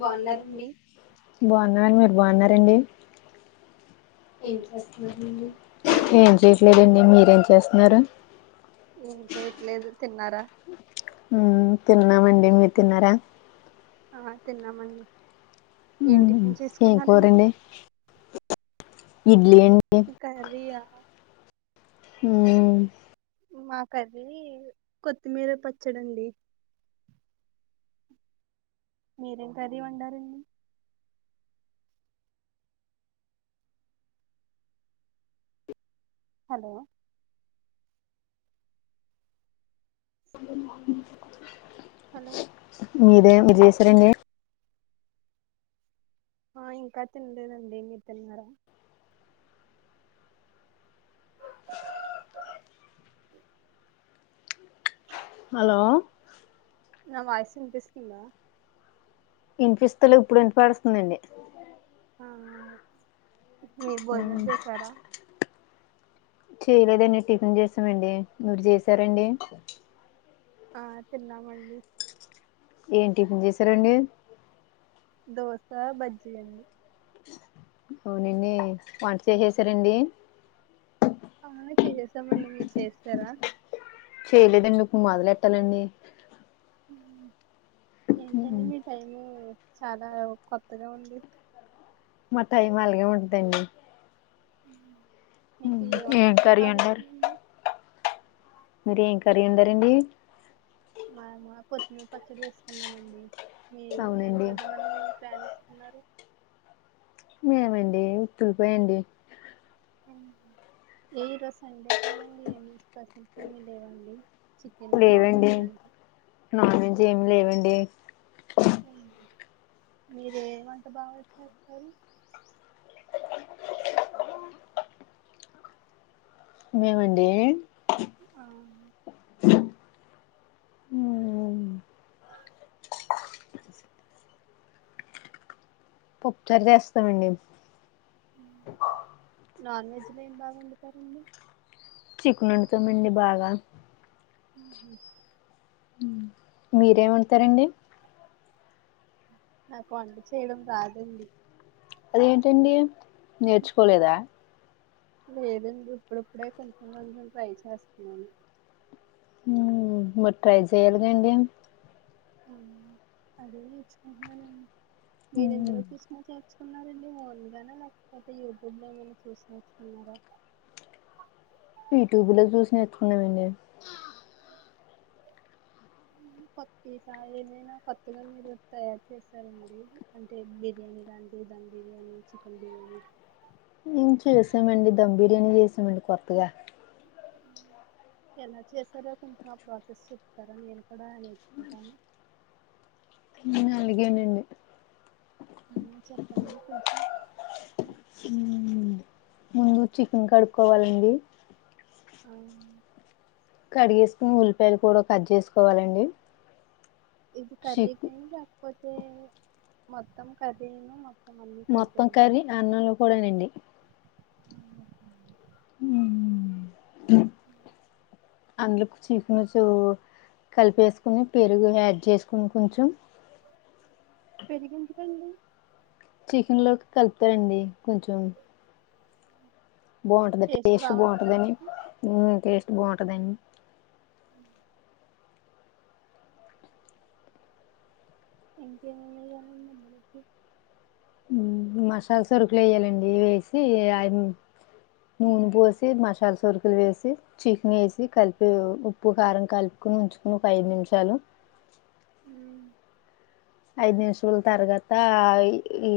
బాగున్నారా బాగున్నారండి అండీ మీరు బాగు న్నారండి ఏం చేస్తున్నారండి ఏం చేయట్లేదండి మీరేం చేస్ మీరు ఏం చేయట్లేదు తిన్నారా ఉ తిన్నామండి మీరు తిన్నారా ఆ తిన్నా మన్ ఏం మ్మ్ టిఫిన్ ఏం చేసుకున్నారండి కూరండి ఏం ఈ కర్రీయా ఊ మా కర్రీ కొత్తిమీర పచ్చడండి మీరేం కర్రీ వండారండి హలో హలో మీదే మీరు చేశారండి ఆ ఇంకా తినలేదండి మీరు తిన్నారా హలో నా వాయిస్ వినిపిస్తుందా ఇనిపిస్తలేవ్ ఇప్పుడు ఇనపడుతుందండి. ఆ మీరు భోజనం మ్మ్ చేసారా చేయలేదండి టిఫిన్ చేసామండి మీరు చేసారా అండి ఆ తిన్నామండి ఏం టిఫిన్ చేసారండి దోసా బజ్జి అండి అవునండి వంట చేసేసారా అండి చేస్తామండి మీరు చేస్తరా చేయలేదండి ఇప్పుడు మొదలెట్టాలండి ఏంటండి మ్మ్ మీ టైమింగు చాలా కొత్తగా ఉంది మా టైమ్ అలగే ఉంటాయండి మీకు ఏ ఏం వంటంటే కర్రీ బాగ వండారు ఇష్టమండీ మీరు ఏం కర్రీ వండారండి మేము పచ్చడి చేసుకున్నామండి మీరు ఏం అవునండి చేద్దామని మీ ప్లాన్ ఉన్నారు మేమండి తుపేయండి ఏ ఈరోజు సండే కదండి ఏమి స్పెషల్స్ ఏమీ లేవా అండి లేవండి నాన్ వెజ్ ఏమి లేవండి మీరు ఏం వంట బాగా చేస్తారు. మేమండీ ఆ మ్మ్ పప్పుచారు చేస్తామండి నాన్ వెజ్లో ఏం బాగా వండుతారండి చికెన్ వండుతామండి బాగా ఉ మీరేం వండుతారండి నాకు వంట చేయడం రాదండి అదేంటండి నేర్చుకోలేదా లేదండి ఇప్పుడిప్పుడే కొంచెం కొంచెం ట్రై చేస్తున్నాను హుమ్ మరి ట్రై చేయాలిగా అండి ఆ అదే నేర్చుకుంటున్నానండి మీరెందులో [unintelligible] ఎలా నేర్చుకున్నారండి ఓన్గానా లేకపోతే యూట్యూబ్ లో ఏమైనా చూసి నేర్చుకున్నారా యూట్యూబ్ లో చూసి నేర్చుకున్నానండీ ఈసారి ఏమైనా కొత్తగా మీరు తయారు చేసారా అండి అంటే బిర్యానీ లాంటి ధమ్ బిర్యానీ చికెన్ బిర్యానీ మ్ చేసామండి ధమ్ బిర్యానీ చేసాం డి కొత్తగా ఎలా చేశారో కొంచెం ఆ ప్రాసెస్ చెప్తారా నేను కూడా నేర్చుకుంటాను ఉ అలాగే నండి ఆ చెప్పండి కొంచెం మ్మ్ ముందు చికెన్ కడుక్కోవాలండి అవున్ కడిగేసుకుని ఉల్లిపాయలు కూడా కట్ చేసుకోవాలండి ఇది కర్రీ చిక్ క పోతే మొత్తం కర్రిను మొత్తం అన్ని మొత్తం కలిపేనండి కర్రీ అన్నంలో కూడానండి ఉ అందులో చికెను చూ కలిపేసుకుని పెరుగు యాడ్ చేసుకుని కొంచెం పెరుగు ఎందుకండి చికెన్ లోకి కలుపుతారండి కొంచెం బావుంటదని టేస్ట్ బావుంటదని ఉ టేస్ట్ బావుంటదని ఇంకా ఏమేమ్ వేయాలి ఇల్లా [inaudible] మసాలా సరుకులు వేయాలండి వేసి నూనె పోసి మసాలా సరుకులు వేసి చికెన్ వేసి కలిపి ఉప్పు కారం కలుపుకొని ఉంచుకుని ఒక ఐదు నిమిషాలు హ ఐదు నిమిషాల తరువాత ఈ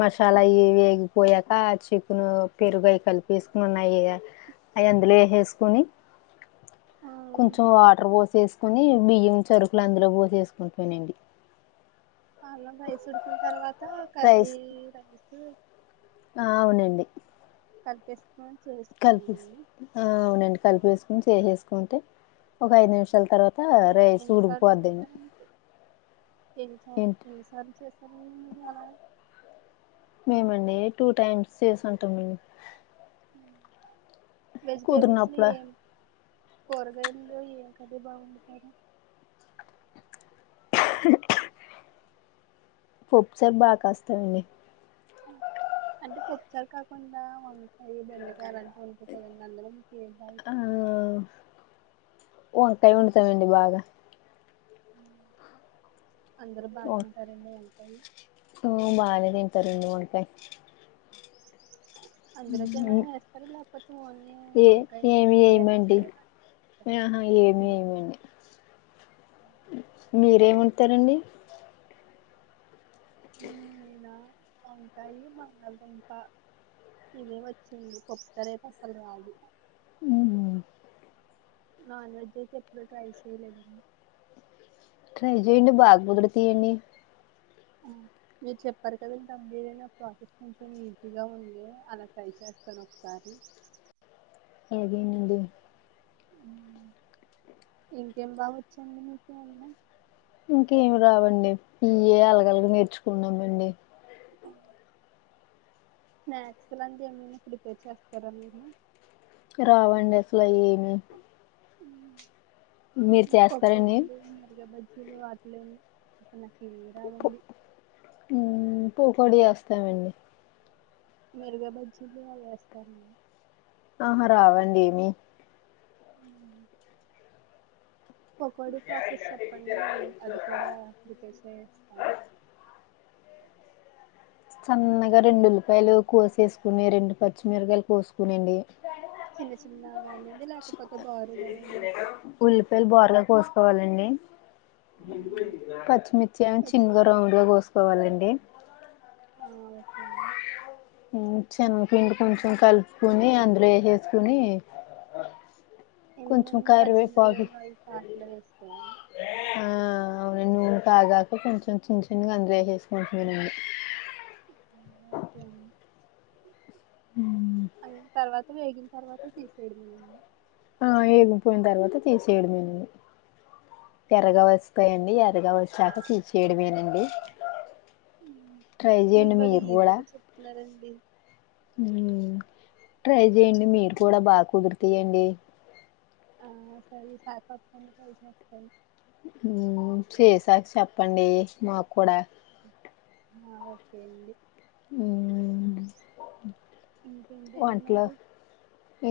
మసాలా వేగిపోయాక చికెను పెరుగు అయి కలిపి వేసుకుని ఉన్నాయి అవి అందులో వేసేసుకొని కొంచెం వాటర్ పోసేసుకుని బియ్యం సరుకులు అందులో పోసెసుకోవటమేనండి ఆ అన్నం రైసు ఉడికిన తర్వాత కర్రీ రైస్ ఆ అవునండి కలిపేసుకొని చేసుకోవడమే కలిపి అండి ఆ అవునండి కలిపి వేసుకోని చేసేసుకుంటే ఒక ఐదు నిమిషం మళ్ళీ తర్వాత మీరు రైస్ ఎన్నిసార్లు ఉడికిపోద్ధి ని చేశారండి ఎన్నిసార్లు చేశారు మీరు అలా మేముండి టూ టైమ్స్ చేసుంటమన్ వెజిటేబుల్స్ని కుదిరినప్పుడు ఏం కూరగాయల్లో ఏం కర్రీ బాగా వండుతారు పప్పుచారు బాగా కాస్తానండి అంటే పప్పుచారు కాకుండా వంకాయ బెండకాయ అలాంటివి వందుకుంటారా అందరూ ఆ వంకాయ్ వండుతానండి అండి బాగా అందరు బాగా తింటారండి వ కాయి ఆ బాగానే తింటారండి వంకాయ అందులోకేమైనా మేస్తార లే ఏ ఏమి ఎగ్స్ ఎయమండి ఆహా ఏమి ఎయమండి మీరేమొండుతారండి ఓకే వంకాయి బంగళగుంప ఇవే వచ్చండి పప్పుచారు అయితే అసలు రాదు అఓ నాన్ వెజ్ అయితే ఎప్పుడూ ట్రై చేయలేదండి ట్రై చేయండి బా కుదురుతాయండి మీరు చెప్పారు కదండి అప్లీదయినా ప్రాసెస్ కొంచెం ఈజీగా ఉంది అలా ట్రై చేస్తాను ఒకసారి అదేనండి ఇంకేం బాగా వచ్చండి మీకు వండడం ఇంకేమి రావండి ఇయ్యి చెయ్యాలి కదా ఇవే నేర్చుకున్నానండి అ స్నాక్స్ లాంటివి ఏమైనా ప్రిపేర్ చేస్తారా మీరు రావండి అసలు ఏమి మీరు పకోడి చేస్తారండి మిరపకాయ బజ్జి వట్లే ఏంరావండి పొడి చెస్తామండి మిరపకాయ బజ్జీలు అవి వేస్తానండి ఆహా రావండి ఏమి పోకోడి ప్రాసెస్ చెప్పండి నేను అది కూడా ప్రిపేర్ చేస్తాను సన్నగా రెండు ఉల్లిపాయలు కోసేసుకుని రెండు పచ్చిమిరకాయలు కోసుకునిండి చిన్న చిన్న కానిది లేకపోతే బారుగానండి కోవాలండి పచ్చిమిర్చి చిన్నగా పచ్చిమిరప రౌండ్ గా కోసుకోవాలండి ఆ ఓకే అండి శనగపిండి కొంచెం కలుపుకొని అందులో వసేసుకొని, ఎంతమంది పచ్చిమిరకాయలు ఆయిల్ కాటలు వేసుకోవాలి, అవు నూనె కాగాక కొంచెం చిన్న చిన్నగా అందులో వేసేసుకోవాలి, [unintelligible] అ తర్వాత వేగిన తర్వాత తీసేయడమే, ఆ ఎగిపోయిన తర్వాత తీసేయడమేనండి ఎర్రగా వస్తయండి ఎర్రగా వచ్చాక తీచేయడంమేనండి ట్రై చేయండి మీరు కూడా, అండి హు ట్రై చెయండి మీరు కూడా బాగా కుదురితాయి అండి, ఆ సరే ఈసారి కచ్చితంగా ట్రై చేస్తానండి, చేసాక చెప్పండి మాకు కూడా, హ ఓకే అండి, హు ఇంకేంటండి ఒంటలో మరి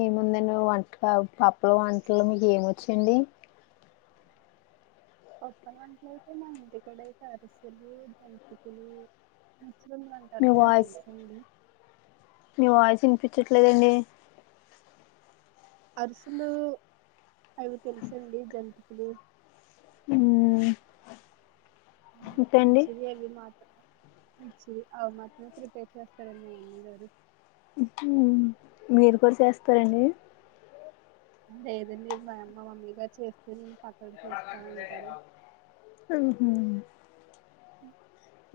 ఏముందేను వంట ఆ పప్పుల వంటలు మీకు ఏమొచ్చండి, పప్పులు వంటలు అయితే మా ఇంటి కాడ అయితే అరిసెలు జంతికలు, సున్నుండలు అంటారు మీ కదా వాయిస్ తెలుసా అండి, మీ వాయిస్ వినిపించట్లేదండి, అరిసెలు అయో తెలుసండి జంతికలు, లు ఊ హు మెచ్యూర్అవి మాత్రం, పిచ్చిది అవి మాత్రం ప్రిపేర్ చేస్తారే మా మమ్మీ గారు ఉహు మీరు కూడా చేస్తారండి, లేదండి మా అమ్మ మమ్మీ గారు చేస్తూ నే ఉహు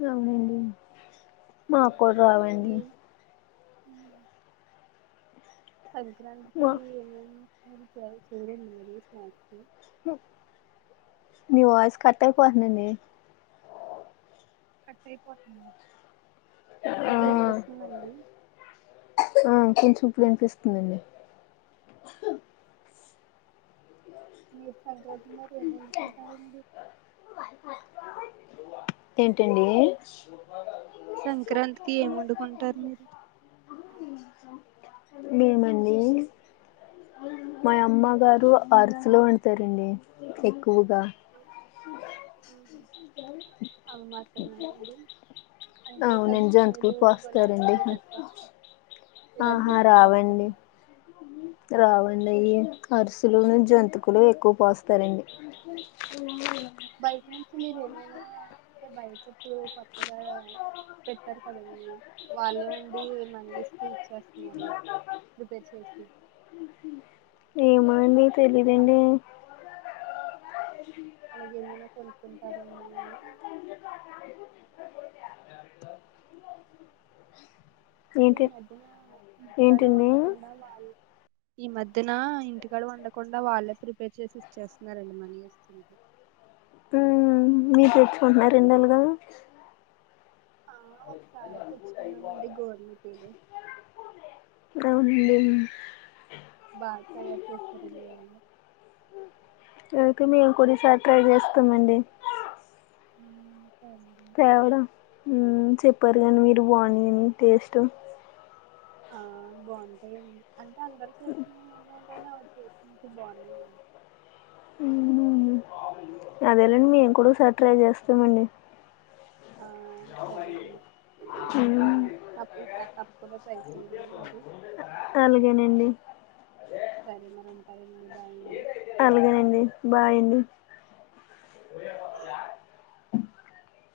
అవునండి మా కూడా రావండి హు సంక్రాంతి మా కి ఆ సరే సరే చేరండి మరి షాప్ కు, మీ వాయిస్ కట్ అయిపోతుంది అండి కట్ అయిపోతుందా ఆ ఇప్పుడు వినిపిస్తుందండి ఆ కొంచెం ఇప్పుడు వినిపిస్తుందండి మీరు సంక్రాంతి మరి ఏం వండుకుంటారండి ఏంటండి సంక్రాంతికి ఏం వండుకుంటారు మీరు మేమండి మా అమ్మ గారు అరుస్లో వండుతారండి ఎక్కువ [unintelligible] అవి మాత్రమే అండి అంటే అవునండి జంతుకులు కజ్జికాయలు పోస్తారండి గులాబీలు అలా చేస్తాం ఆహా రావండి రావండయి అరిసెలు ను జంతికులు ఎక్కువ పోస్తారండి బయట నుంచి మీరు ఏమైనా అంటే బయటిప్పుడు కొత్తగా పెట్టారు కదండీ వాళ్ళే ఉండి మనీ ఇస్తే ఇచ్చేస్తున్నారు ప్రిపేర్ చేసి ఏమో అండి అలా తెలీదండి [unintelligible] అలాగేమైనా కొనుక్కుంటారా అండి అంటే ఈ ఏంటి మధ్యన ఇంటికాడ ఏంటండి వండకుండా వాళ్ళు ఈ మధ్యన ఇంటికాడ వండకుండా వాళ్ళే ప్రిపేర్ చేసి ఇచ్చేస్తున్నారు అండి మనీ ఇస్తుంటే ఉమ్ మీరు తెచ్చుకుంటున్నారా అండలాగ ఆ ఒకసారి తెచ్చుకున్నామండి గోరుమిటీలు అవును [unintelligible] బా తయారు చేస్తారుండి వాళ్ళు అయితే మేము కూడా ఈసారి ట్రై చేస్తామండి హ్మ్ సరే అండి తేవడం చెప్పారు కానీ మీరు బావు [unintelligible] టేస్ట్ ఆ బావుంటాయండి అంటే అందరు చేసినయేనా నా చేసింటే బాగున్నా [inaudible] అదేలేండి మేం కూడో సారి ట్రై చేస్తామండి ఆ సరే అండి సరే అ తప్పు తప్పకుండా ట్రై చేయండి మరి అలాగేనండి సరే మరి సరే అండి బా అలాగేనండి బాయ్ అండి